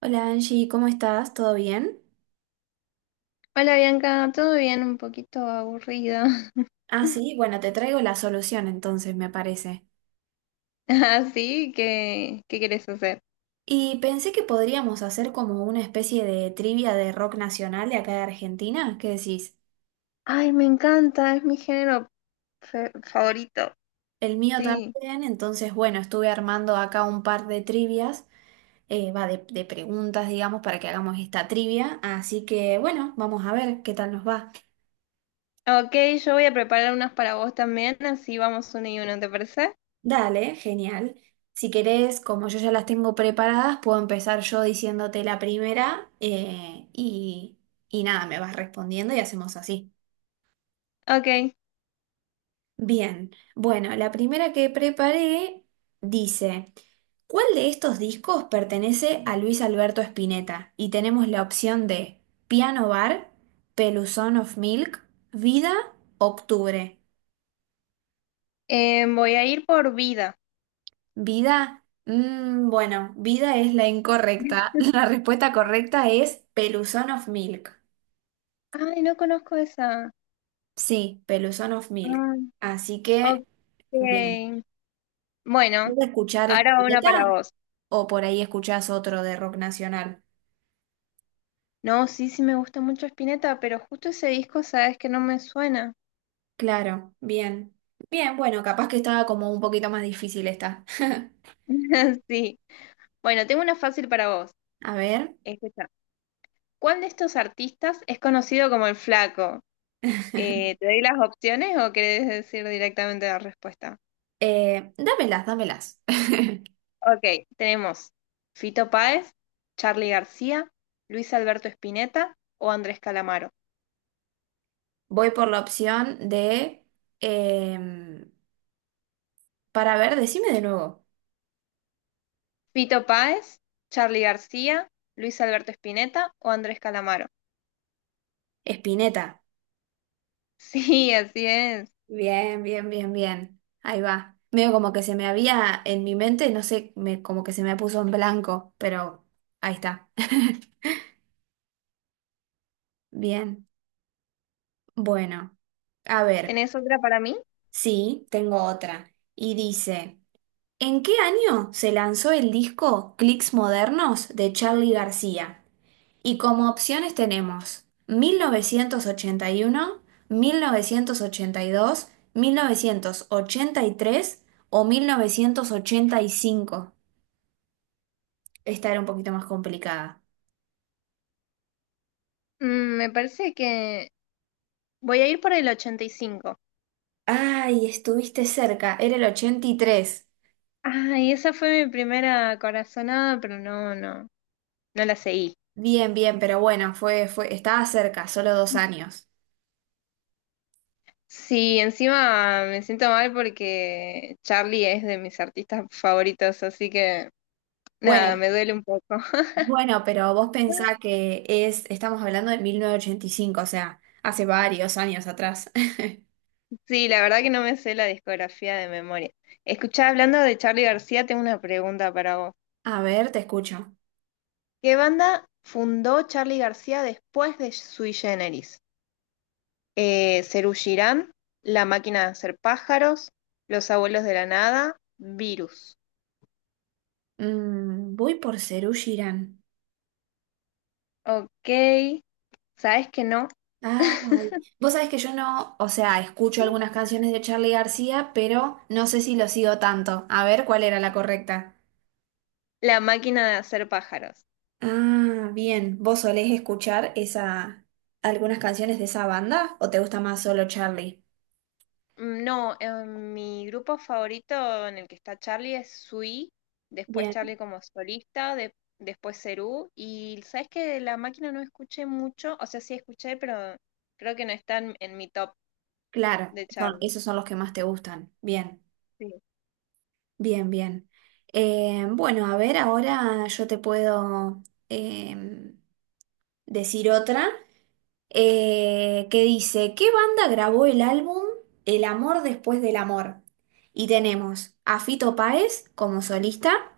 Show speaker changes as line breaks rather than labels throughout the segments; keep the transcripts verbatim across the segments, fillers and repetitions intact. Hola Angie, ¿cómo estás? ¿Todo bien?
Hola Bianca, todo bien, un poquito aburrida.
Ah, sí, bueno, te traigo la solución entonces, me parece.
Así que, ¿qué quieres hacer?
Y pensé que podríamos hacer como una especie de trivia de rock nacional de acá de Argentina. ¿Qué decís?
Ay, me encanta, es mi género fe- favorito.
El mío
Sí.
también, entonces, bueno, estuve armando acá un par de trivias, eh, va de, de preguntas, digamos, para que hagamos esta trivia. Así que, bueno, vamos a ver qué tal nos va.
Ok, yo voy a preparar unas para vos también, así vamos uno y uno, ¿te parece?
Dale, genial. Si querés, como yo ya las tengo preparadas, puedo empezar yo diciéndote la primera eh, y, y nada, me vas respondiendo y hacemos así.
Ok,
Bien, bueno, la primera que preparé dice, ¿cuál de estos discos pertenece a Luis Alberto Spinetta? Y tenemos la opción de Piano Bar, Peluzón of Milk, Vida, Octubre.
eh, voy a ir por vida.
Vida, mm, bueno, vida es la incorrecta. La respuesta correcta es Peluzón of Milk.
Ay, no conozco esa.
Sí, Peluzón of Milk.
Ah,
Así
ok.
que, bien.
Bueno,
¿Puedes escuchar
ahora una
Spinetta
para vos.
o por ahí escuchás otro de rock nacional?
No, sí, sí me gusta mucho Spinetta, pero justo ese disco, sabes que no me suena.
Claro, bien. Bien, bueno, capaz que estaba como un poquito más difícil esta.
Sí. Bueno, tengo una fácil para vos.
A ver,
Escucha, ¿cuál de estos artistas es conocido como el Flaco? Eh, ¿te doy las opciones o querés decir directamente la respuesta?
eh, dámelas, dámelas.
Ok, tenemos Fito Páez, Charly García, Luis Alberto Spinetta o Andrés Calamaro.
Voy por la opción de em, para ver, decime de nuevo.
Fito Páez, Charly García, Luis Alberto Spinetta o Andrés Calamaro.
Spinetta.
Sí, así es.
Bien, bien, bien, bien. Ahí va. Medio como que se me había en mi mente, no sé, me, como que se me puso en blanco, pero ahí está. Bien. Bueno, a ver,
¿Tenés otra para mí?
sí, tengo otra. Y dice, ¿en qué año se lanzó el disco Clics Modernos de Charly García? Y como opciones tenemos mil mil mil novecientos novecientos novecientos ochenta ochenta y y uno, dos, mil novecientos ochenta y tres o mil novecientos ochenta y cinco. Esta era un poquito más complicada.
Mm, me parece que voy a ir por el ochenta y cinco.
Ay, estuviste cerca, era el ochenta y tres.
Ay, esa fue mi primera corazonada, pero no, no, no la seguí.
Bien, bien, pero bueno, fue, fue, estaba cerca, solo dos años.
Sí, encima me siento mal porque Charlie es de mis artistas favoritos, así que nada,
Bueno,
me duele un poco.
bueno, pero vos pensá que es, estamos hablando de mil novecientos ochenta y cinco. O sea, hace varios años atrás.
Sí, la verdad que no me sé la discografía de memoria. Escuchá, hablando de Charlie García, tengo una pregunta para vos.
A ver, te escucho.
¿Qué banda fundó Charlie García después de Sui Generis? Eh, Serú Girán, La Máquina de Hacer Pájaros, Los Abuelos de la Nada, Virus.
Mm, voy por Serú Girán.
Ok, ¿sabes que no?
Ay, vos sabés que yo no, o sea, escucho algunas canciones de Charly García, pero no sé si lo sigo tanto. A ver cuál era la correcta.
La máquina de hacer pájaros.
Ah, bien. ¿Vos solés escuchar esa algunas canciones de esa banda o te gusta más solo Charlie?
Mm, no, eh, mi grupo favorito en el que está Charlie es Sui, después
Bien.
Charlie como solista, de- después Cerú, y ¿sabes que la máquina no escuché mucho? O sea, sí escuché, pero creo que no está en, en mi top
Claro,
de
son,
Charlie.
esos son los que más te gustan. Bien,
Sí.
bien, bien. Eh, bueno, a ver, ahora yo te puedo em, decir otra. eh, que dice, ¿qué banda grabó el álbum El amor después del amor? Y tenemos a Fito Páez como solista,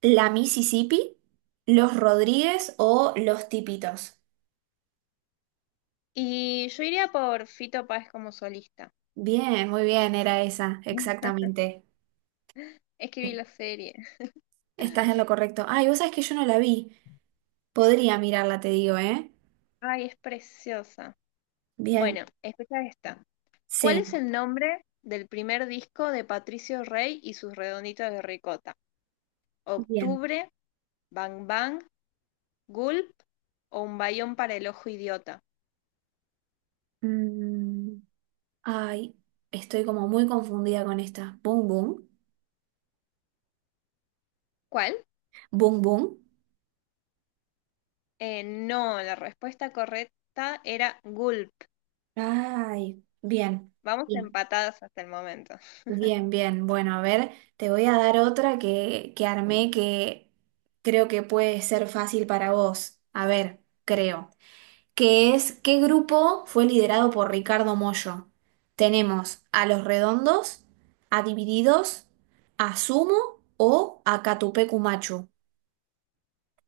La Mississippi, Los Rodríguez o Los Tipitos.
Y yo iría por Fito Páez como solista.
Bien, muy bien, era esa, exactamente.
Es que vi la serie.
Estás en lo correcto. Ay, vos sabés que yo no la vi. Podría mirarla, te digo, ¿eh?
Ay, es preciosa.
Bien,
Bueno, escucha esta. ¿Cuál es
sí,
el nombre del primer disco de Patricio Rey y sus redonditos de ricota?
bien.
¿Octubre, Bang Bang, Gulp o Un bayón para el ojo idiota?
Mm, ay, estoy como muy confundida con esta. Boom, boom.
¿Cuál?
Boom, boom.
Eh, no, la respuesta correcta era Gulp.
Ay, bien,
Vamos
bien,
empatadas hasta el momento.
bien, bien. Bueno, a ver, te voy a dar otra que, que armé que creo que puede ser fácil para vos. A ver, creo. Que es, ¿qué grupo fue liderado por Ricardo Mollo? Tenemos a Los Redondos, a Divididos, a Sumo o a Catupecu Machu.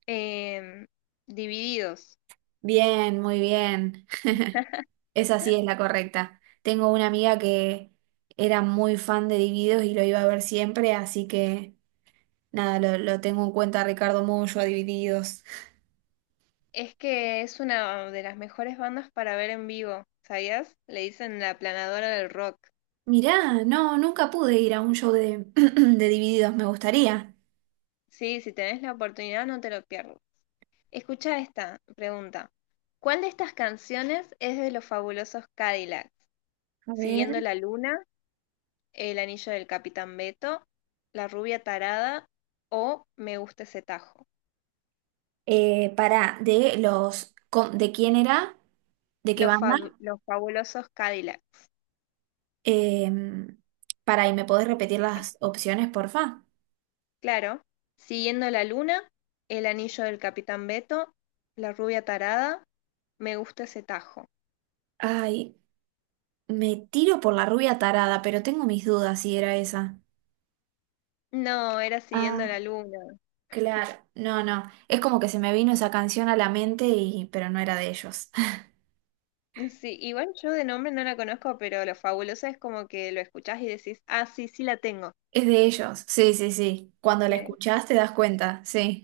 Em, divididos.
Bien, muy bien. Esa sí es la correcta. Tengo una amiga que era muy fan de Divididos y lo iba a ver siempre, así que nada, lo, lo tengo en cuenta Ricardo Mollo, a Divididos.
Es que es una de las mejores bandas para ver en vivo, ¿sabías? Le dicen la planadora del rock.
Mirá, no, nunca pude ir a un show de, de Divididos, me gustaría.
Sí, si tenés la oportunidad no te lo pierdas. Escucha esta pregunta. ¿Cuál de estas canciones es de los fabulosos Cadillacs?
A ver.
Siguiendo la luna, El anillo del Capitán Beto, La rubia tarada o Me gusta ese tajo.
Eh, para, de los, com- ¿de quién era? ¿De qué
Los,
banda?
fab- los fabulosos Cadillacs.
Em, para, ¿y me podés repetir las opciones, porfa?
Claro. Siguiendo la luna, El anillo del Capitán Beto, La rubia tarada, Me gusta ese tajo.
Ay, me tiro por la rubia tarada, pero tengo mis dudas si era esa.
No, era siguiendo
Ah.
la luna.
Claro, no, no. Es como que se me vino esa canción a la mente y, pero no era de ellos.
Sí, igual yo de nombre no la conozco, pero lo fabuloso es como que lo escuchás y decís, ah, sí, sí la tengo.
Es de ellos, sí, sí, sí. Cuando la
Sí.
escuchás te das cuenta, sí.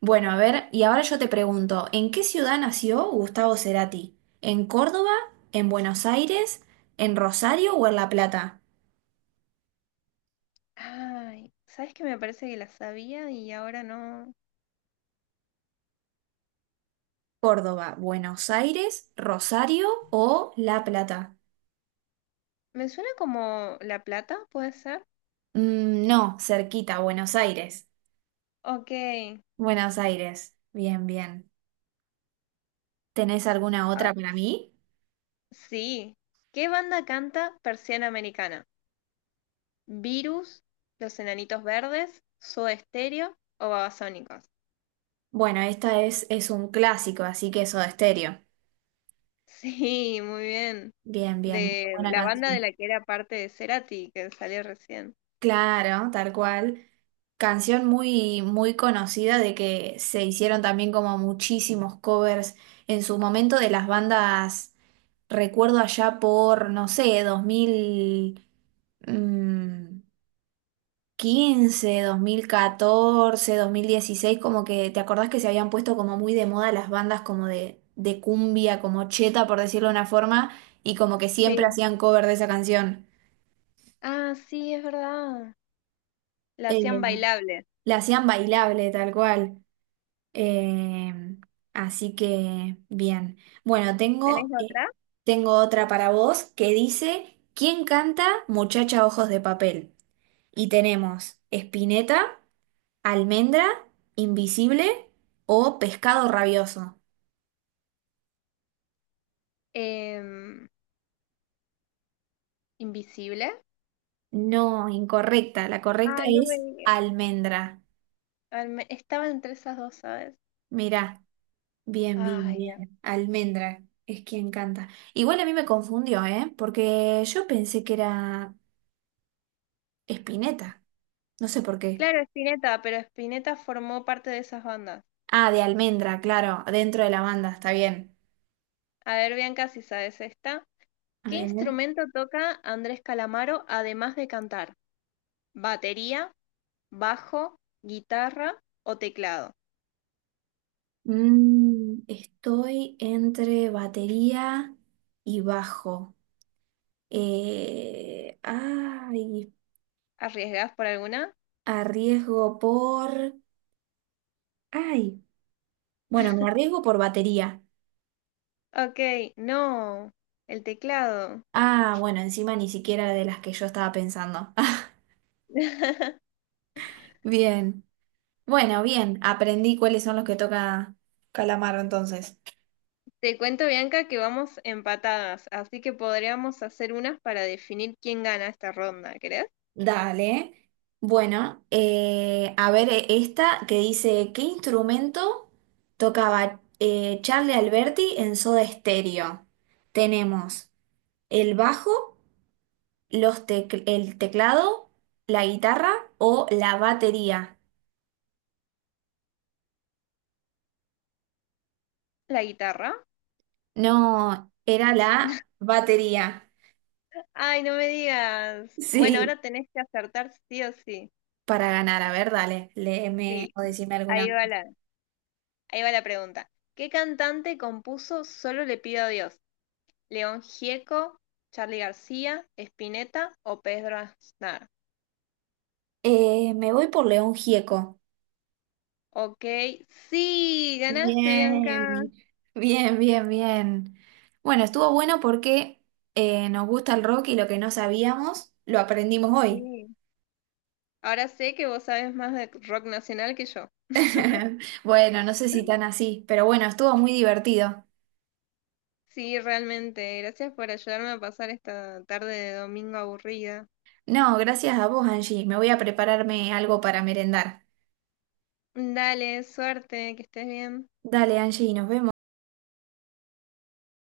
Bueno, a ver, y ahora yo te pregunto, ¿en qué ciudad nació Gustavo Cerati? ¿En Córdoba, en Buenos Aires, en Rosario o en La Plata?
Ay, ¿sabes qué? Me parece que la sabía y ahora no.
Córdoba, Buenos Aires, Rosario o La Plata.
Me suena como La Plata, ¿puede ser?
Mm, no, cerquita, Buenos Aires.
Ok.
Buenos Aires. Bien, bien. ¿Tenés alguna
Ah,
otra para mí?
sí. ¿Qué banda canta Persiana Americana? ¿Virus? ¿Los Enanitos Verdes? ¿Soda Stereo o Babasónicos?
Bueno, esta es, es un clásico, así que Soda Stereo.
Sí, muy bien.
Bien, bien, muy
De
buena
la banda de
canción.
la que era parte de Cerati, que salió recién.
Claro, tal cual. Canción muy, muy conocida de que se hicieron también como muchísimos covers en su momento de las bandas, recuerdo allá por, no sé, dos mil mm, quince, dos mil catorce, dos mil dieciséis, como que te acordás que se habían puesto como muy de moda las bandas como de, de cumbia, como cheta, por decirlo de una forma, y como que siempre
Sí.
hacían cover de esa canción.
Ah, sí, es verdad. La hacían
Eh,
bailable.
la hacían bailable, tal cual. Eh, así que, bien. Bueno,
¿Tenés
tengo, eh,
otra?
tengo otra para vos que dice, ¿quién canta Muchacha Ojos de Papel? Y tenemos Spinetta, Almendra, Invisible o Pescado Rabioso.
Em, invisible.
No, incorrecta. La correcta
Ay, no me
es
digas.
almendra.
Ay, me- estaba entre esas dos, ¿sabes?
Mirá, bien, bien,
Ay, Dios.
bien. Almendra es quien canta. Igual a mí me confundió, ¿eh? Porque yo pensé que era Espineta. No sé por qué.
Claro, Spinetta, pero Spinetta formó parte de esas bandas.
Ah, de almendra, claro, dentro de la banda, está bien.
A ver, Bianca, si sabes esta.
A
¿Qué
ver.
instrumento toca Andrés Calamaro además de cantar? ¿Batería, bajo, guitarra o teclado?
Mm, estoy entre batería y bajo. Eh, ay,
¿Arriesgás por alguna?
arriesgo por... Ay, bueno, me arriesgo por batería.
Ok, no, el teclado.
Ah, bueno, encima ni siquiera de las que yo estaba pensando. Bien. Bueno, bien, aprendí cuáles son los que toca Calamaro entonces.
Te cuento, Bianca, que vamos empatadas, así que podríamos hacer unas para definir quién gana esta ronda. ¿Querés?
Dale. Bueno, eh, a ver eh, esta que dice, ¿qué instrumento tocaba eh, Charlie Alberti en Soda Stereo? Tenemos el bajo, los tec- el teclado, la guitarra o la batería.
¿La guitarra?
No, era la batería.
Ay, no me digas. Bueno,
Sí,
ahora tenés que acertar sí o sí.
para ganar. A ver, dale, léeme
Sí,
o decime alguna
ahí va
más.
la, ahí va la pregunta. ¿Qué cantante compuso Solo le pido a Dios? ¿León Gieco, Charly García, Spinetta o Pedro Aznar?
Eh, me voy por León Gieco.
Ok, sí, ganaste,
Bien,
Bianca.
bien, bien, bien. Bueno, estuvo bueno porque eh, nos gusta el rock y lo que no sabíamos lo aprendimos hoy.
Sí. Ahora sé que vos sabes más de rock nacional que yo.
Bueno, no sé si tan así, pero bueno, estuvo muy divertido.
Sí, realmente. Gracias por ayudarme a pasar esta tarde de domingo aburrida.
No, gracias a vos, Angie. Me voy a prepararme algo para merendar.
Dale, suerte, que estés bien.
Dale, Angie, nos vemos.